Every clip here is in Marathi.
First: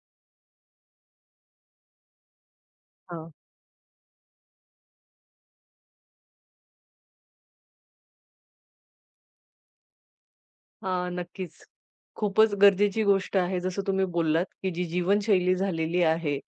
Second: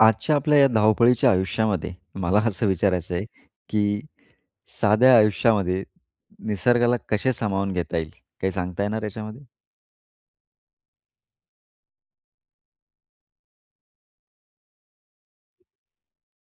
आजच्या आपल्या या धावपळीच्या आयुष्यामध्ये मला असं विचारायचं आहे, हां, की साध्या आयुष्यामध्ये निसर्गाला कसे सामावून घेता येईल? काही सांगता येणार याच्यामध्ये? हां, नक्कीच. खूपच गरजेची गोष्ट आहे, जसं तुम्ही बोललात, की जी जीवनशैली झालेली आहे,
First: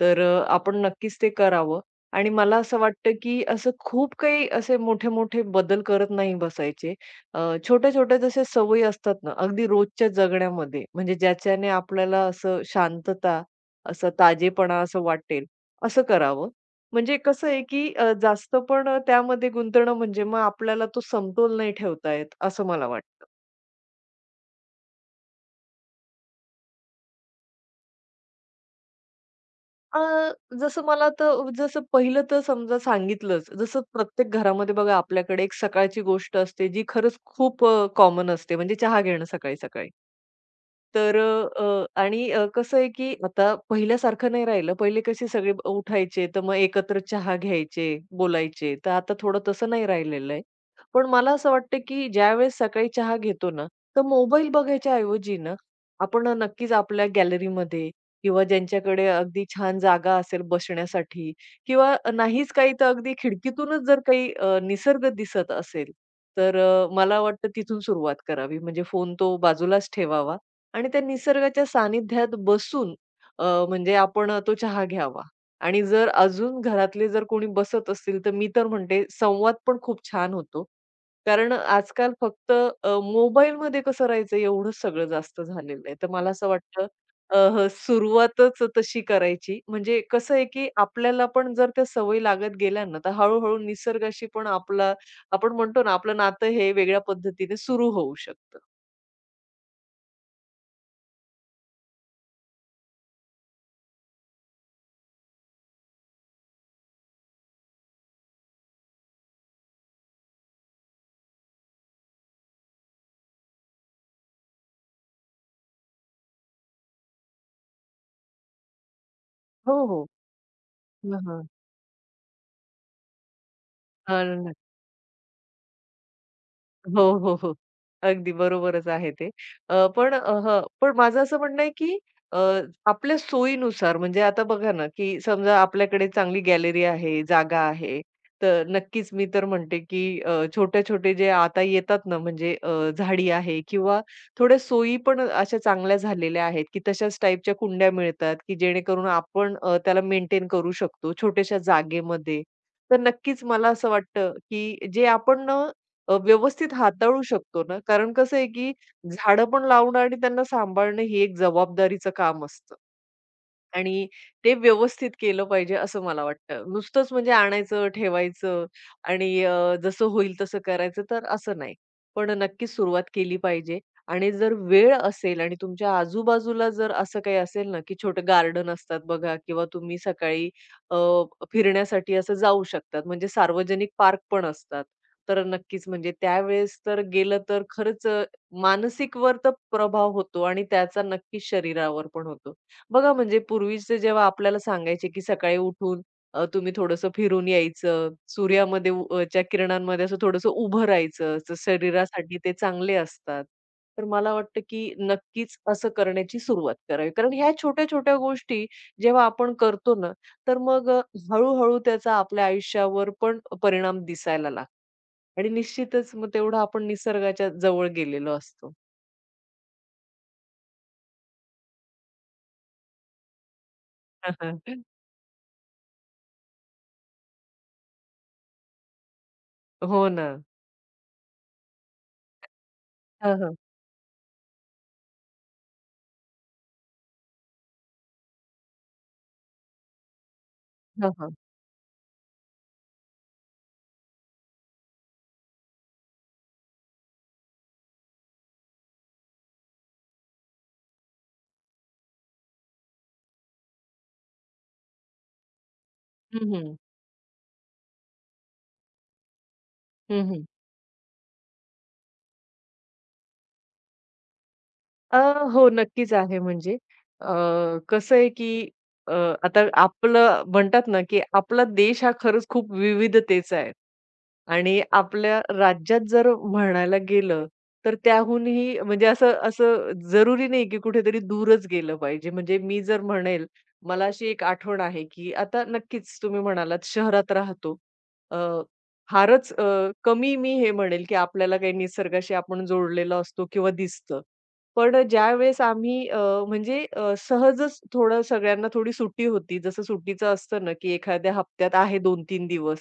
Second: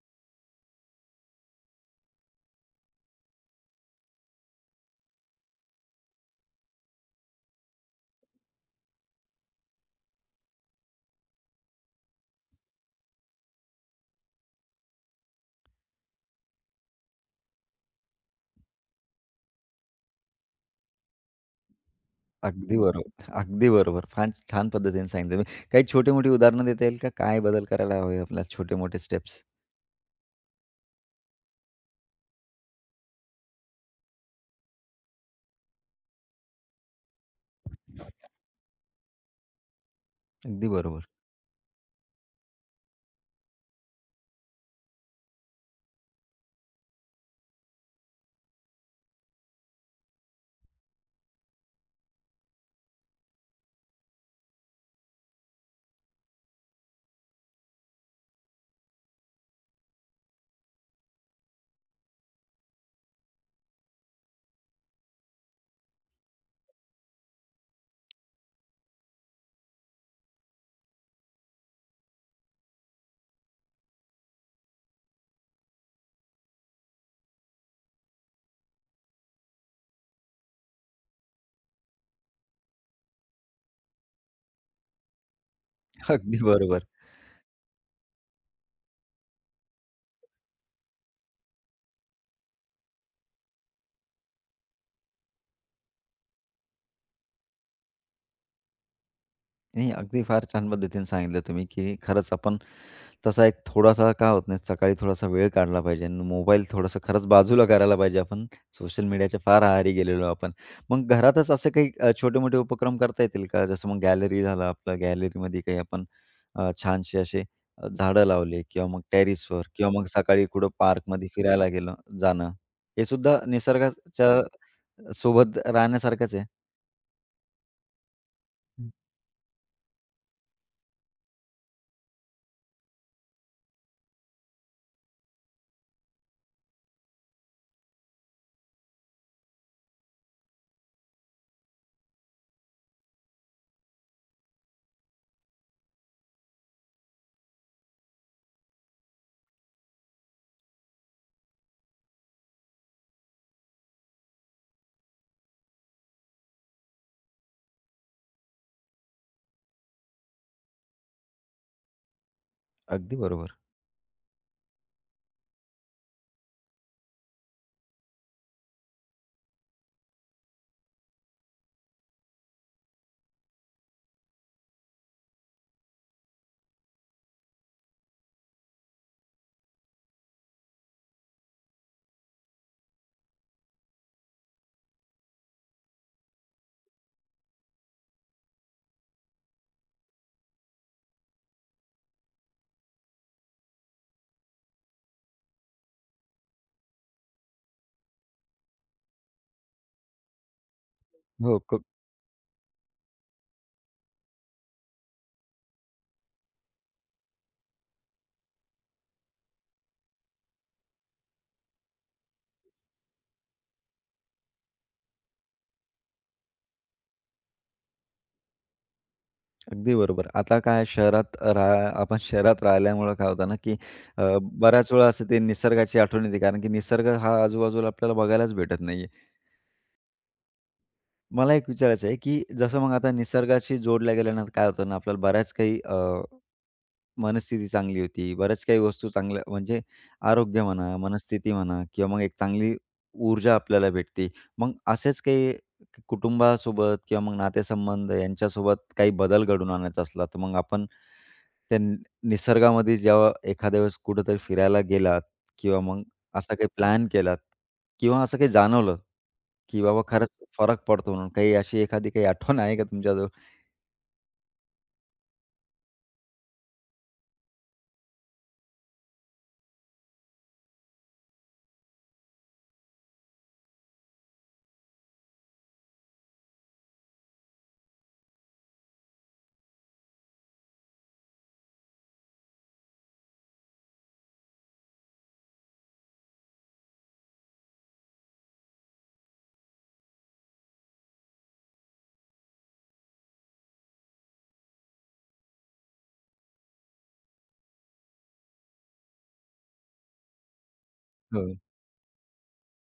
तर आपण नक्कीच ते करावं आणि मला असं वाटतं, की असं खूप काही असे मोठे-मोठे बदल करत नाही बसायचे. अ, छोट्या-छोट्या जशा सवयी असतात ना, अगदी रोजच्या जगण्यामध्ये, म्हणजे ज्याच्याने आपल्याला असं शांतता, असं ताजेपणा असं वाटेल, असं करावं. म्हणजे कसं आहे, की जास्त पण त्यामध्ये गुंतणं म्हणजे मग आपल्याला तो समतोल नाही ठेवता येत, असं अगदी मला बरोबर. वाटतं. अगदी बरोबर. फार छान पद्धतीने सांगितलं तुम्ही. काही छोटी-मोठी उदाहरणं देता येईल का? काय बदल करायला हवे आपल्याला छोटे-मोठे स्टेप्स? अ, जसं मला तर जसं पहिलं तर समजा सांगितलंच. जसं प्रत्येक घरामध्ये बघा आपल्याकडे एक सकाळची गोष्ट असते, जी खरंच खूप कॉमन असते म्हणजे चहा घेणं सकाळी-सकाळी. अगदी बरोबर. तर अ, अ, आणि अ, कसं आहे, की आता पहिल्यासारखं नाही राहिलं. पहिले कसे सगळे उठायचे, तर मग एकत्र चहा घ्यायचे, बोलायचे. तर आता थोडं तसं नाही राहिलेलं आहे. पण मला असं वाटतं, की ज्यावेळेस सकाळी चहा घेतो ना, तर मोबाईल बघायच्या ऐवजी ना, आपण नक्कीच आपल्या गॅलरीमध्ये किंवा ज्यांच्याकडे अगदी छान जागा असेल बसण्यासाठी किंवा नाहीच काही तर अगदी खिडकीतूनच जर काही निसर्ग दिसत असेल, तर मला वाटतं तिथून सुरुवात करावी. म्हणजे फोन तो बाजूलाच ठेवावा आणि त्या निसर्गाच्या सानिध्यात बसून अ, म्हणजे आपण तो चहा घ्यावा. आणि जर अजून घरातले जर कोणी बसत असतील, तर मी तर म्हणते संवाद पण खूप छान होतो. कारण आजकाल फक्त मोबाईलमध्ये कसं राहायचं एवढंच सगळं जास्त झालेलं आहे. तर मला अगदी असं बरोबर. वाटतं सुरुवातच तशी करायची. म्हणजे कसं आहे, की आपल्याला पण जर त्या सवयी लागत गेल्या ना, तर हळू निसर्गाशी पण आपला आपण म्हणतो ना, आपलं नातं हे वेगळ्या पद्धतीने सुरू होऊ शकतं. नाही, अगदी फार छान पद्धतीने सांगितलं तुम्ही, की खरंच आपण तसा एक थोडासा का होत नाही, सकाळी थोडासा वेळ काढला पाहिजे आणि मोबाईल थोड़ासा खरंच बाजूला करायला पाहिजे आपण. सोशल मीडियाच्या फार आहारी गेलेलो आपण. मग घरातच असे काही छोटे-मोठे उपक्रम करता येतील का? जसं मग गॅलरी झालं आपलं, गॅलरीमध्ये काही आपण छानसे असे झाडं लावले किंवा मग टेरेसवर हो, किंवा मग हो. सकाळी कुठं हां, पार्कमध्ये हां. फिरायला गेलं जाणं. हे सुद्धा हां. निसर्गाच्या सोबत राहण्यासारखंच आहे. हो, हो, हो. अगदी बरोबरच आहे ते. अ, पण अ, हं, पण माझं असं म्हणणं आहे, की अ, आपल्या सोयीनुसार म्हणजे आता बघा ना, की समजा आपल्याकडे चांगली गॅलरी आहे, जागा आहे, तर नक्कीच मी तर म्हणते, की छोटे-छोटे जे आता येतात ना, झाडी आहे किंवा थोड्या सोयी पण अशा चांगल्या झालेल्या आहेत, की तशाच टाईपच्या कुंड्या मिळतात, की जेणेकरून आपण त्याला मेंटेन करू शकतो छोट्याशा जागेमध्ये. तर नक्कीच मला असं वाटतं, की जे आपण व्यवस्थित हाताळू शकतो ना, कारण कसं आहे, की झाडं पण लावणं आणि त्यांना सांभाळणं ही एक जबाबदारीचं काम असतं. अगदी बरोबर. आणि ते व्यवस्थित केलं पाहिजे असं मला वाटतं. नुसतंच म्हणजे आणायचं, ठेवायचं आणि जसं होईल तसं करायचं तर असं नाही. पण नक्कीच सुरुवात केली पाहिजे आणि जर वेळ असेल आणि तुमच्या आजूबाजूला जर असं काही असेल ना, की छोटं गार्डन असतात बघा किंवा तुम्ही सकाळी अ, फिरण्यासाठी असं जाऊ शकतात. म्हणजे सार्वजनिक पार्क पण असतात. तर नक्कीच म्हणजे त्यावेळेस तर गेलं तर खरंच मानसिकवर तर प्रभाव होतो आणि त्याचा नक्कीच शरीरावर पण होतो. बघा म्हणजे पूर्वीचे जेव्हा आपल्याला सांगायचे, की सकाळी उठून तुम्ही थोडंसं फिरून यायचं, सूर्यामध्ये च्या किरणांमध्ये असं थोडंसं उभं राहायचं, तर हो. शरीरासाठी ते चांगले असतात. तर मला वाटतं, की नक्कीच असं करण्याची सुरुवात करावी. कारण ह्या छोट्या-छोट्या गोष्टी जेव्हा आपण करतो ना, तर मग हळू त्याचा आपल्या आयुष्यावर पण परिणाम दिसायला लागतो आणि निश्चितच मग तेवढं आपण निसर्गाच्या जवळ गेलेलो असतो. अगदी बरोबर. आता काय शहरात राहा आपण शहरात राहिल्यामुळं काय होतं ना, की बऱ्याच वेळा असं ते निसर्गाची आठवण येते. कारण की निसर्ग हा आजूबाजूला आपल्याला बघायलाच भेटत नाहीये. हो ना. मला एक विचारायचं आहे, की जसं मग आता हां, हां. निसर्गाशी जोडल्या गेल्यानंतर काय होतं ना, आपल्याला बऱ्याच काही मनस्थिती चांगली होती. बऱ्याच काही वस्तू चांगल्या म्हणजे आरोग्य म्हणा, हां, हां. मनस्थिती म्हणा किंवा मग एक चांगली ऊर्जा आपल्याला भेटते. मग असेच काही कुटुंबासोबत किंवा मग नातेसंबंध यांच्यासोबत काही बदल घडवून आणायचा असला, तर मग आपण त्या नि निसर्गामध्ये जेव्हा एखाद्या वेळेस कुठेतरी फिरायला गेलात किंवा मग हं, असा काही हं. प्लॅन केलात किंवा असं काही जाणवलं, की बाबा खरंच हं, फरक पडतो म्हणून काही अशी एखादी काही आठवण आहे का तुमच्याजवळ? अ, हो, नक्कीच आहे म्हणजे अ, कसं आहे, की अ, आता आपलं म्हणतात ना, की आपला देश हा खरंच खूप विविधतेचा आहे. आणि आपल्या राज्यात जर म्हणायला गेलं, तर त्याहूनही म्हणजे असं असं जरुरी नाही, की कुठेतरी दूरच गेलं पाहिजे. म्हणजे मी जर म्हणेल, मला अशी एक आठवण आहे, की आता नक्कीच तुम्ही म्हणालात शहरात राहतो. अ, फारच कमी मी हे म्हणेल, की आपल्याला काही निसर्गाशी आपण जोडलेलो असतो किंवा दिसतं. पण ज्यावेळेस आम्ही सहजच थोडं सगळ्यांना थोडी सुट्टी होती. जसं सुट्टीचं असतं ना, की एखाद्या हो. हप्त्यात आहे 2-3 दिवस.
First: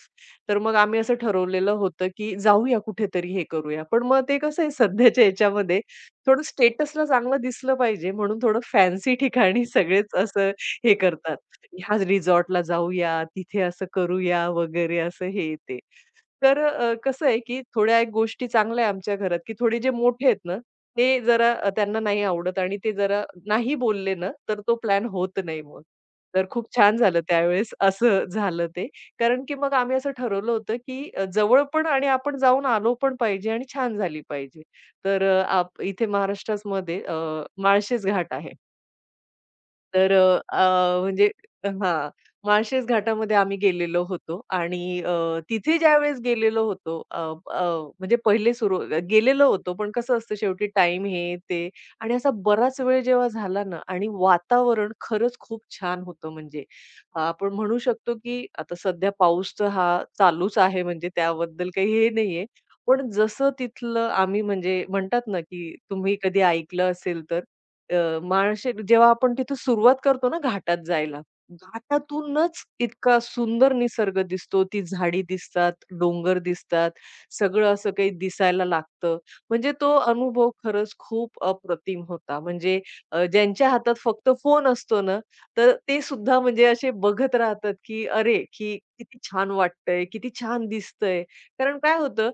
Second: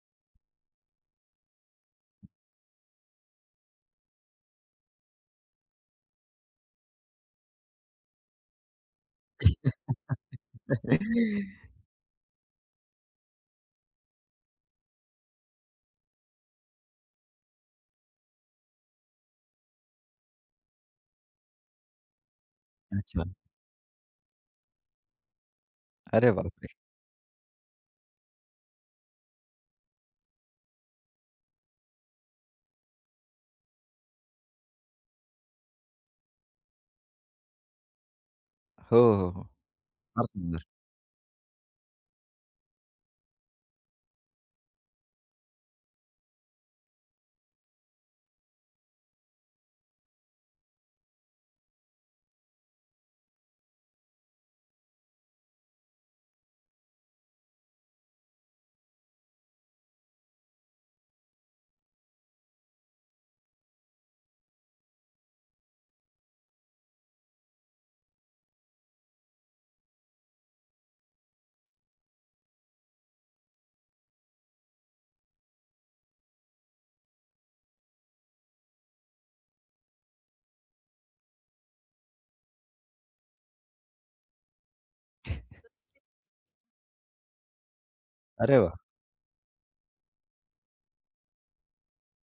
तर मग आम्ही असं ठरवलेलं होतं, की जाऊया कुठेतरी हे करूया. पण मग ते कसं आहे सध्याच्या ह्याच्यामध्ये थोडं स्टेटसला चांगलं दिसलं पाहिजे म्हणून थोडं फॅन्सी ठिकाणी सगळेच असं हे करतात. ह्या रिसॉर्टला जाऊया, तिथे असं करूया वगैरे असं हे ते. तर कसं आहे, की थोड्या एक गोष्टी चांगल्या आहे आमच्या घरात, की थोडे जे मोठे आहेत ना, ते जरा त्यांना नाही आवडत आणि ते जरा अच्छा. नाही बोलले ना, तर तो प्लॅन होत नाही मग. अरे तर खूप बापरे! छान झालं त्यावेळेस असं झालं ते. कारण की मग आम्ही असं ठरवलं होतं, की जवळ पण आणि आपण जाऊन आलो पण पाहिजे आणि छान झाली पाहिजे. तर आप इथे महाराष्ट्रामध्ये माळशेज घाट आहे. हो, हो, हो. तर फार अ, सुंदर. अ, म्हणजे हां, माळशेज घाटामध्ये आम्ही गेलेलो होतो आणि तिथे ज्यावेळेस गेलेलो होतो अ, अ, म्हणजे पहिले सुरू गेलेलो होतो, पण कसं असतं शेवटी टाइम हे, ते आणि असा बराच वेळ जेव्हा झाला ना आणि वातावरण खरंच खूप छान होतं म्हणजे. आपण म्हणू शकतो की आता सध्या पाऊस तर हा चालूच आहे म्हणजे त्याबद्दल काही हे नाहीये. पण जसं तिथलं आम्ही म्हणजे म्हणतात ना, की तुम्ही कधी ऐकलं असेल तर माळशेर जेव्हा आपण तिथून सुरुवात करतो ना घाटात जायला, घाटातूनच इतका सुंदर निसर्ग दिसतो. ती झाडी दिसतात, डोंगर दिसतात, सगळं असं काही दिसायला लागतं. म्हणजे तो अनुभव खरंच खूप अप्रतिम होता. म्हणजे ज्यांच्या हातात फक्त फोन असतो ना, तर ते सुद्धा म्हणजे असे बघत राहतात, की अरे, अरे वाह! की किती छान वाटतंय, किती छान दिसतंय. कारण काय होतं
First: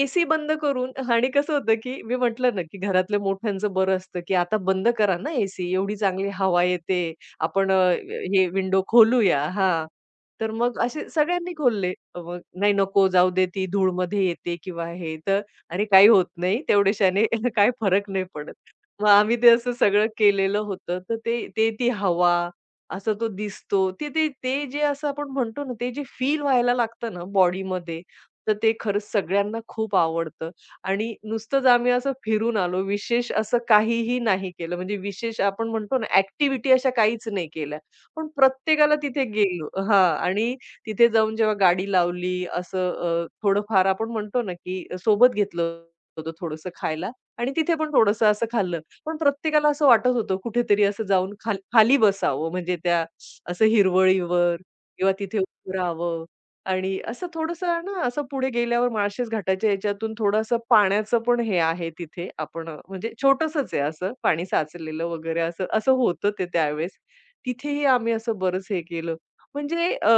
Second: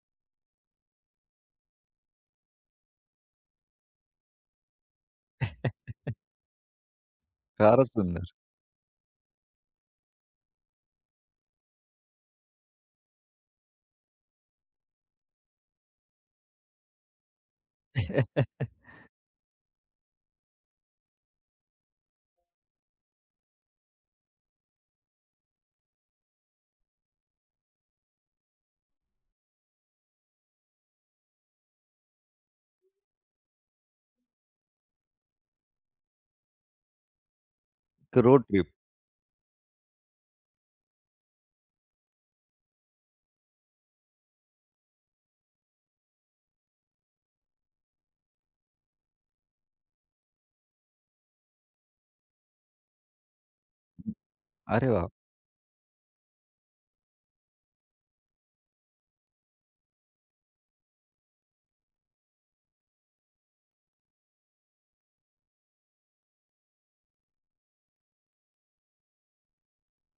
एसी बंद करून आणि कसं होतं, की मी म्हटलं ना, की घरातल्या मोठ्यांचं बरं असतं, की आता बंद करा ना एसी, एवढी चांगली हवा येते. आपण फारच सुंदर. हे विंडो खोलूया हां. तर मग असे सगळ्यांनी खोलले. मग नाही नको जाऊ दे ती धूळमध्ये येते किंवा हे तर अरे काही होत नाही तेवढ्याशाने काही फरक नाही पडत. मग आम्ही ते असं सगळं केलेलं होतं. तर ते ते ती हवा, असा तो दिसतो. ते ते ते जे असं आपण म्हणतो ना, ते जे फील व्हायला लागतं ना बॉडीमध्ये, तर ते खरंच सगळ्यांना खूप आवडतं आणि नुसतंच आम्ही असं फिरून आलो. विशेष असं काहीही नाही केलं. म्हणजे विशेष आपण म्हणतो ना, ॲक्टिव्हिटी अशा काहीच नाही केल्या. पण रोड ट्रिप. प्रत्येकाला तिथे गेलो हां. आणि तिथे जाऊन जेव्हा गाडी लावली असं थोडंफार आपण म्हणतो ना, की सोबत घेतलं होतं थोडंसं खायला आणि तिथे पण थोडंसं असं खाल्लं. पण प्रत्येकाला असं वाटत होतं कुठेतरी असं जाऊन खाल खाली बसावं म्हणजे त्या असं हिरवळीवर अरे वाह! किंवा तिथे उभं राहावं. आणि असं थोडंसं ना, असं पुढे गेल्यावर माळशेज घाटाच्या याच्यातून थोडंसं पाण्याचं पण हे आहे तिथे. आपण म्हणजे छोटंसंच आहे असं, पाणी साचलेलं वगैरे असं असं होतं ते त्यावेळेस. तिथेही आम्ही असं बरंच हे केलं. म्हणजे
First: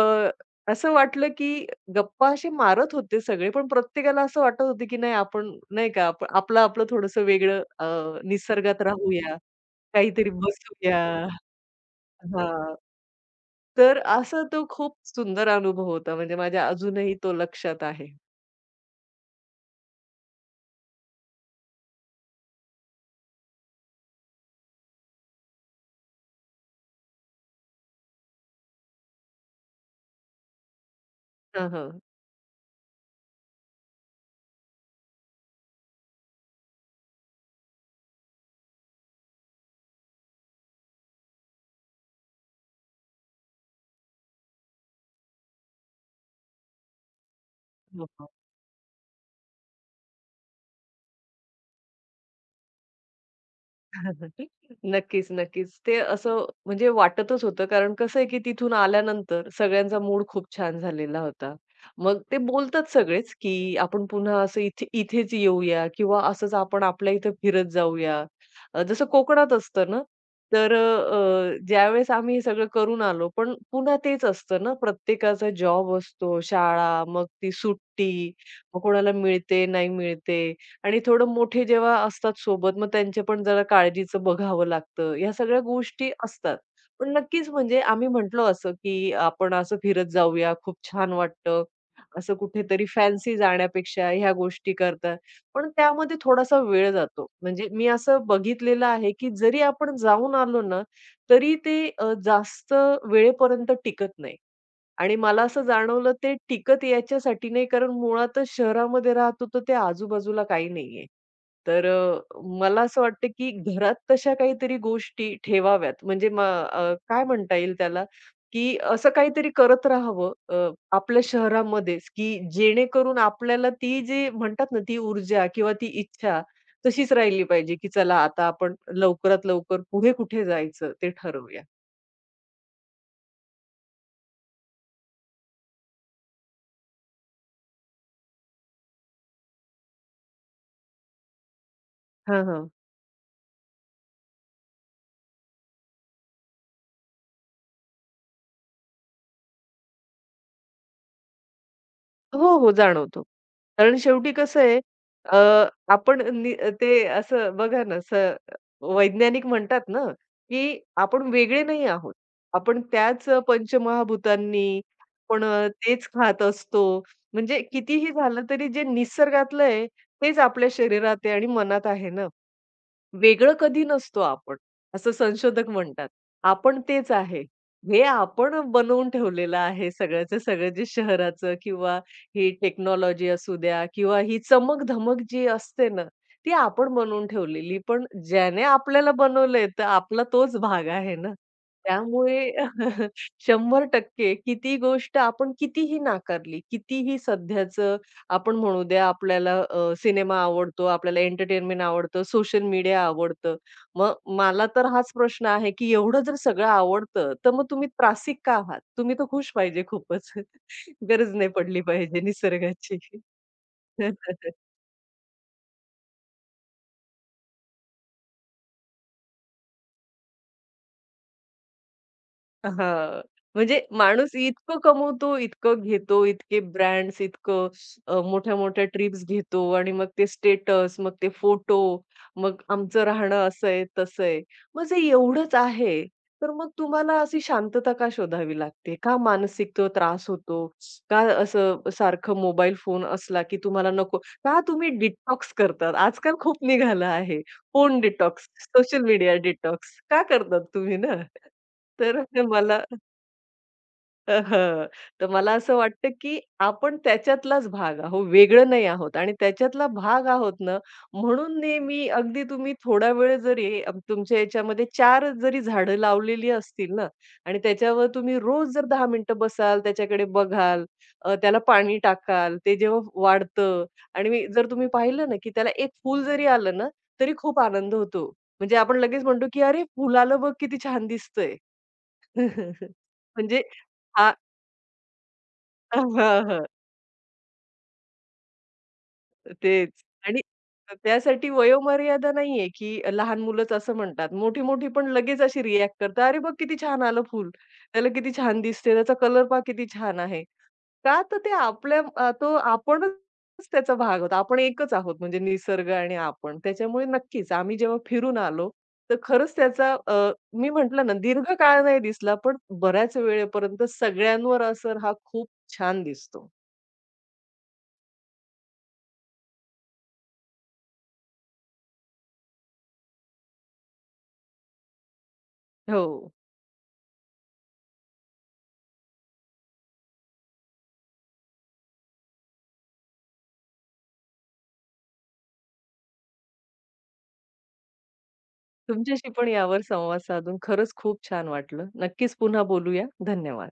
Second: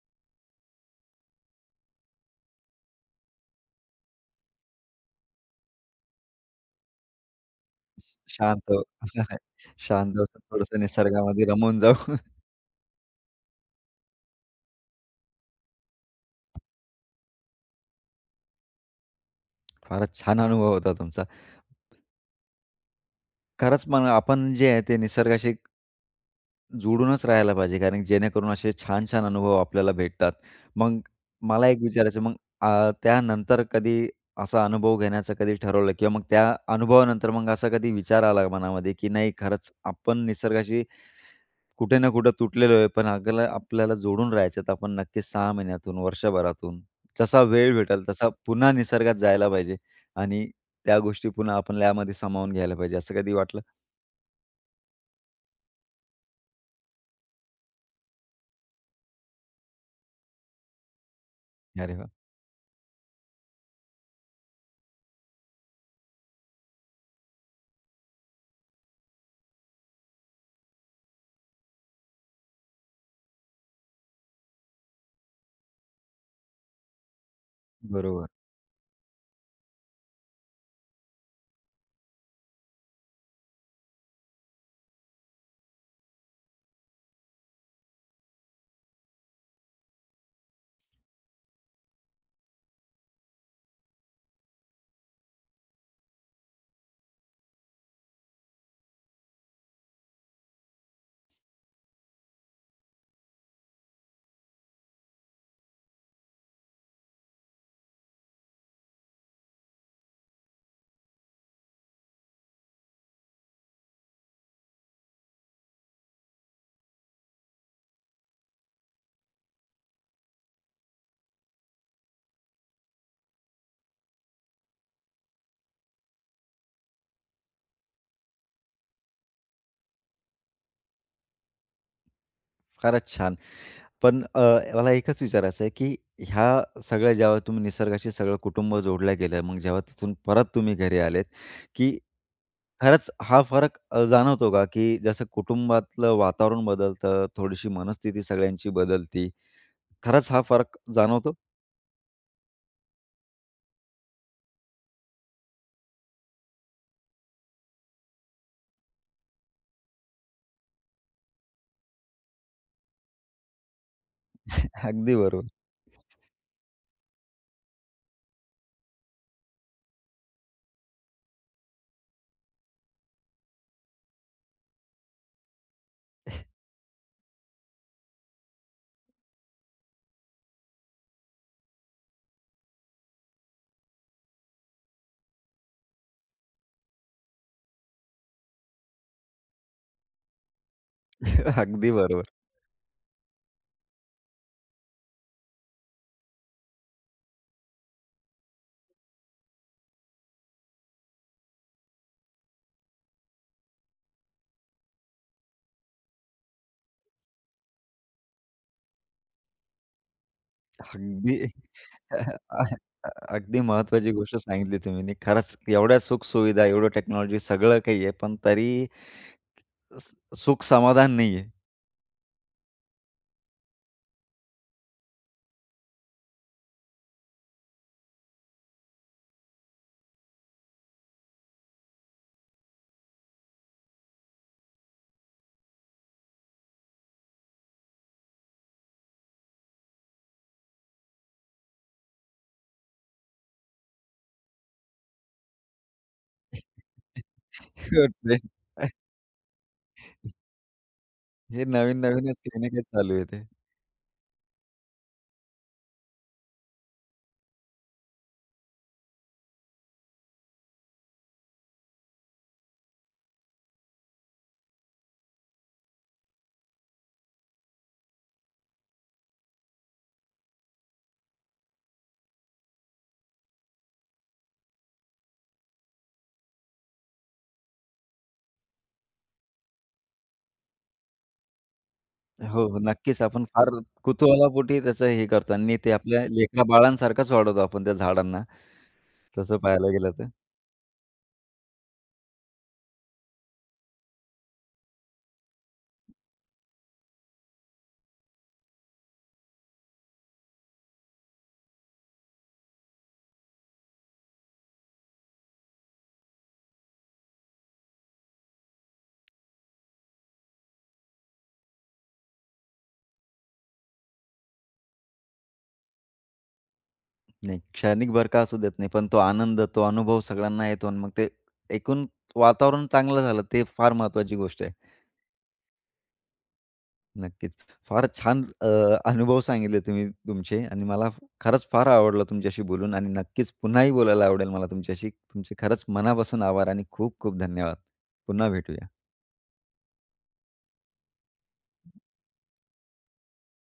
असं वाटलं की गप्पा असे मारत होते सगळे, पण प्रत्येकाला असं वाटत होतं की नाही आपण नाही का आप आपलं आपलं थोडंसं वेगळं शांत निसर्गात राहूया, शांत काहीतरी बसून बसूया. निसर्गामध्ये रमून जाऊ. हां. तर असा तो खूप सुंदर अनुभव होता. म्हणजे माझ्या अजूनही तो लक्षात आहे. फारच छान अनुभव होता तुमचा. खरंच मग आपण जे आहे ते निसर्गाशी जोडूनच राहायला पाहिजे, कारण जेणेकरून असे छान-छान अनुभव आपल्याला भेटतात. मग मला हां, एक हां. विचारायचं मग त्यानंतर कधी असा अनुभव घेण्याचं कधी ठरवलं किंवा मग त्या अनुभवानंतर मग असा कधी विचार आला मनामध्ये, की नाही खरंच आपण निसर्गाशी कुठे ना कुठे तुटलेलो आहे, पण आपल्याला आपल्याला जोडून राहायचं तर आपण नक्कीच 6 महिन्यातून, वर्षभरातून जसा वेळ भेटेल हो, हो. तसा पुन्हा निसर्गात जायला पाहिजे आणि त्या गोष्टी पुन्हा आपल्यामध्ये सामावून घ्यायला पाहिजे, असं कधी वाटलं? नक्कीच, नक्कीच. ते असं म्हणजे वाटतच होतं कारण कसं आहे, की तिथून आल्यानंतर सगळ्यांचा मूड खूप छान झालेला होता. अरे वाह! मग ते बोलतात सगळेच, की आपण पुन्हा असं इथे इथेच येऊया किंवा असंच आपण आपल्या इथं फिरत जाऊया. जसं कोकणात असतं ना, तर ज्यावेळेस आम्ही हे सगळं करून आलो, पण पुन्हा तेच असतं ना, प्रत्येकाचा जॉब असतो, शाळा, मग ती बरोबर. सुट्टी, मग कोणाला मिळते, नाही मिळते. आणि थोडं मोठे जेव्हा असतात सोबत, मग त्यांचे पण जरा काळजीचं बघावं लागतं. ह्या सगळ्या गोष्टी असतात. पण नक्कीच म्हणजे आम्ही म्हटलो असं, की आपण असं फिरत जाऊया, खूप छान वाटतं. असं कुठेतरी फॅन्सी जाण्यापेक्षा ह्या गोष्टी करतात. पण त्यामध्ये थोडासा वेळ जातो. म्हणजे मी असं बघितलेलं आहे, की जरी आपण जाऊन आलो ना, तरी ते जास्त वेळेपर्यंत टिकत नाही. आणि मला असं जाणवलं ते टिकत याच्यासाठी नाही, कारण मुळातच शहरामध्ये राहतो, तर त्या आजूबाजूला काही नाहीये. तर मला असं वाटतं की घरात तशा काहीतरी गोष्टी ठेवाव्यात. म्हणजे काय म्हणता येईल त्याला, की असं काहीतरी करत राहावं आपल्या शहरामध्येच, की जेणेकरून आपल्याला ती जी म्हणतात ना, ती ऊर्जा किंवा ती इच्छा तशीच राहिली पाहिजे, की चला आता आपण लवकरात लवकर पुढे कुठे जायचं ते ठरवूया. फारच छान. पण मला एकच विचारायचं आहे, की ह्या सगळ्या जेव्हा तुम्ही निसर्गाशी सगळं कुटुंब जोडलं गेलं, मग जेव्हा तिथून परत तुम्ही घरी आलेत, की हां, खरंच हा फरक जाणवतो का? की जसं कुटुंबातलं वातावरण बदलतं, थोडीशी मनस्थिती सगळ्यांची बदलती. खरंच हा फरक जाणवतो? हो, हो, जाणवतो. कारण शेवटी कसं आहे अ, आपण नि ते असं बघा ना, वैज्ञानिक म्हणतात ना, की आपण वेगळे नाही आहोत. आपण त्याच पंचमहाभूतांनी अगदी आपण बरोबर. तेच खात असतो. म्हणजे कितीही झालं तरी जे निसर्गातलं आहे तेच आपल्या शरीरात आहे आणि मनात आहे ना. वेगळं कधी नसतो आपण, असं संशोधक म्हणतात. आपण तेच आहे. हे आपण बनवून ठेवलेलं आहे सगळ्याचं सगळं जे शहराचं किंवा ही टेक्नॉलॉजी असू द्या किंवा ही चमक-धमक जी असते ना, ती आपण बनवून ठेवलेली. पण ज्याने आपल्याला बनवलंय तर आपला तोच भाग आहे ना. अगदी बरोबर. त्यामुळे 100% किती गोष्ट आपण कितीही नाकारली, कितीही सध्याचं आपण म्हणू द्या आपल्याला सिनेमा आवडतो, आपल्याला एंटरटेनमेंट आवडतं, सोशल मीडिया आवडतं. मग मला तर हाच प्रश्न आहे, की एवढं जर सगळं आवडतं, तर मग तुम्ही त्रासिक का आहात? तुम्ही तर खुश पाहिजे खूपच. गरज अगदी नाही पडली पाहिजे निसर्गाची. अगदी महत्त्वाची गोष्ट सांगितली तुम्ही. नी खरंच एवढ्या सुखसुविधा, एवढं टेक्नॉलॉजी सगळं काही आहे, पण तरी स सुख समाधान नाहीये. हां. म्हणजे माणूस इतकं कमवतो, इतकं घेतो, इतके ब्रँड्स, इतकं मोठ्या-मोठ्या ट्रिप्स घेतो आणि मग ते स्टेटस, मग ते फोटो, मग आमचं राहणं असं आहे, तसं आहे. मग जे एवढंच आहे, तर मग तुम्हाला अशी शांतता का शोधावी लागते? का मानसिक तो त्रास होतो? का असं सारखं मोबाईल फोन असला की तुम्हाला नको का तुम्ही डिटॉक्स करतात? आजकाल खूप निघालं आहे. फोन खरं डिटॉक्स, आहे. Social media detox. का करतात तुम्ही ना? हे तर नवीन-नवीनच काही ना मला काही चालू आहे ते. हं. तर मला असं वाटतं, की आपण त्याच्यातलाच भाग आहोत, वेगळं नाही आहोत आणि त्याच्यातला भाग आहोत ना, म्हणून नेहमी अगदी तुम्ही थोडा वेळ जरी तुमच्या याच्यामध्ये चार जरी झाडं लावलेली असतील ना आणि त्याच्यावर तुम्ही रोज जर 10 मिनिटं बसाल, त्याच्याकडे बघाल, त्याला पाणी टाकाल, ते जेव्हा वाढतं आणि जर तुम्ही पाहिलं ना, की त्याला एक फूल जरी आलं ना, तरी खूप आनंद होतो. म्हणजे आपण लगेच म्हणतो, की "अरे, फुल आलं बघ, किती छान दिसतंय." हो, हो. नक्कीच आपण म्हणजे फार हा कुतूहलापोटी त्याचं हे करतो आणि ते हां, आपल्या हां. लेकराबाळांसारखंच वाढवतो आपण त्या झाडांना, तसं पाहायला तेच गेलं तर. आणि त्यासाठी वयोमर्यादा नाहीये, की लहान मुलंच असं म्हणतात. मोठी-मोठी पण लगेच अशी रिएक्ट करतात. "अरे बघ किती छान आलं फूल. त्याला किती छान दिसते. त्याचा कलर पहा किती छान आहे." का तर ते आपल्या तो आपणच त्याचा भाग आहोत. आपण एकच आहोत म्हणजे निसर्ग आणि आपण. त्याच्यामुळे नक्कीच आम्ही जेव्हा फिरून आलो, तर खरंच त्याचा मी म्हटलं ना दीर्घकाळ नाही दिसला, पण बऱ्याच वेळेपर्यंत सगळ्यांवर असर हा खूप छान दिसतो. नाही, क्षणिक भर का असू देत नाही, पण तो आनंद, तो अनुभव सगळ्यांना येतो आणि मग ते एकूण वातावरण चांगलं झालं, ते फार महत्त्वाची गोष्ट आहे. हो. नक्कीच. फारच छान अनुभव सांगितले तुम्ही तुमचे आणि मला खरंच फार आवडलं तुमच्याशी बोलून आणि नक्कीच पुन्हाही बोलायला आवडेल मला तुमच्याशी. तुमचे खरंच मनापासून आभार आणि खूप खूप धन्यवाद. पुन्हा भेटूया. तुमच्याशी पण यावर संवाद साधून खरंच खूप छान वाटलं. नक्कीच पुन्हा बोलूया. धन्यवाद.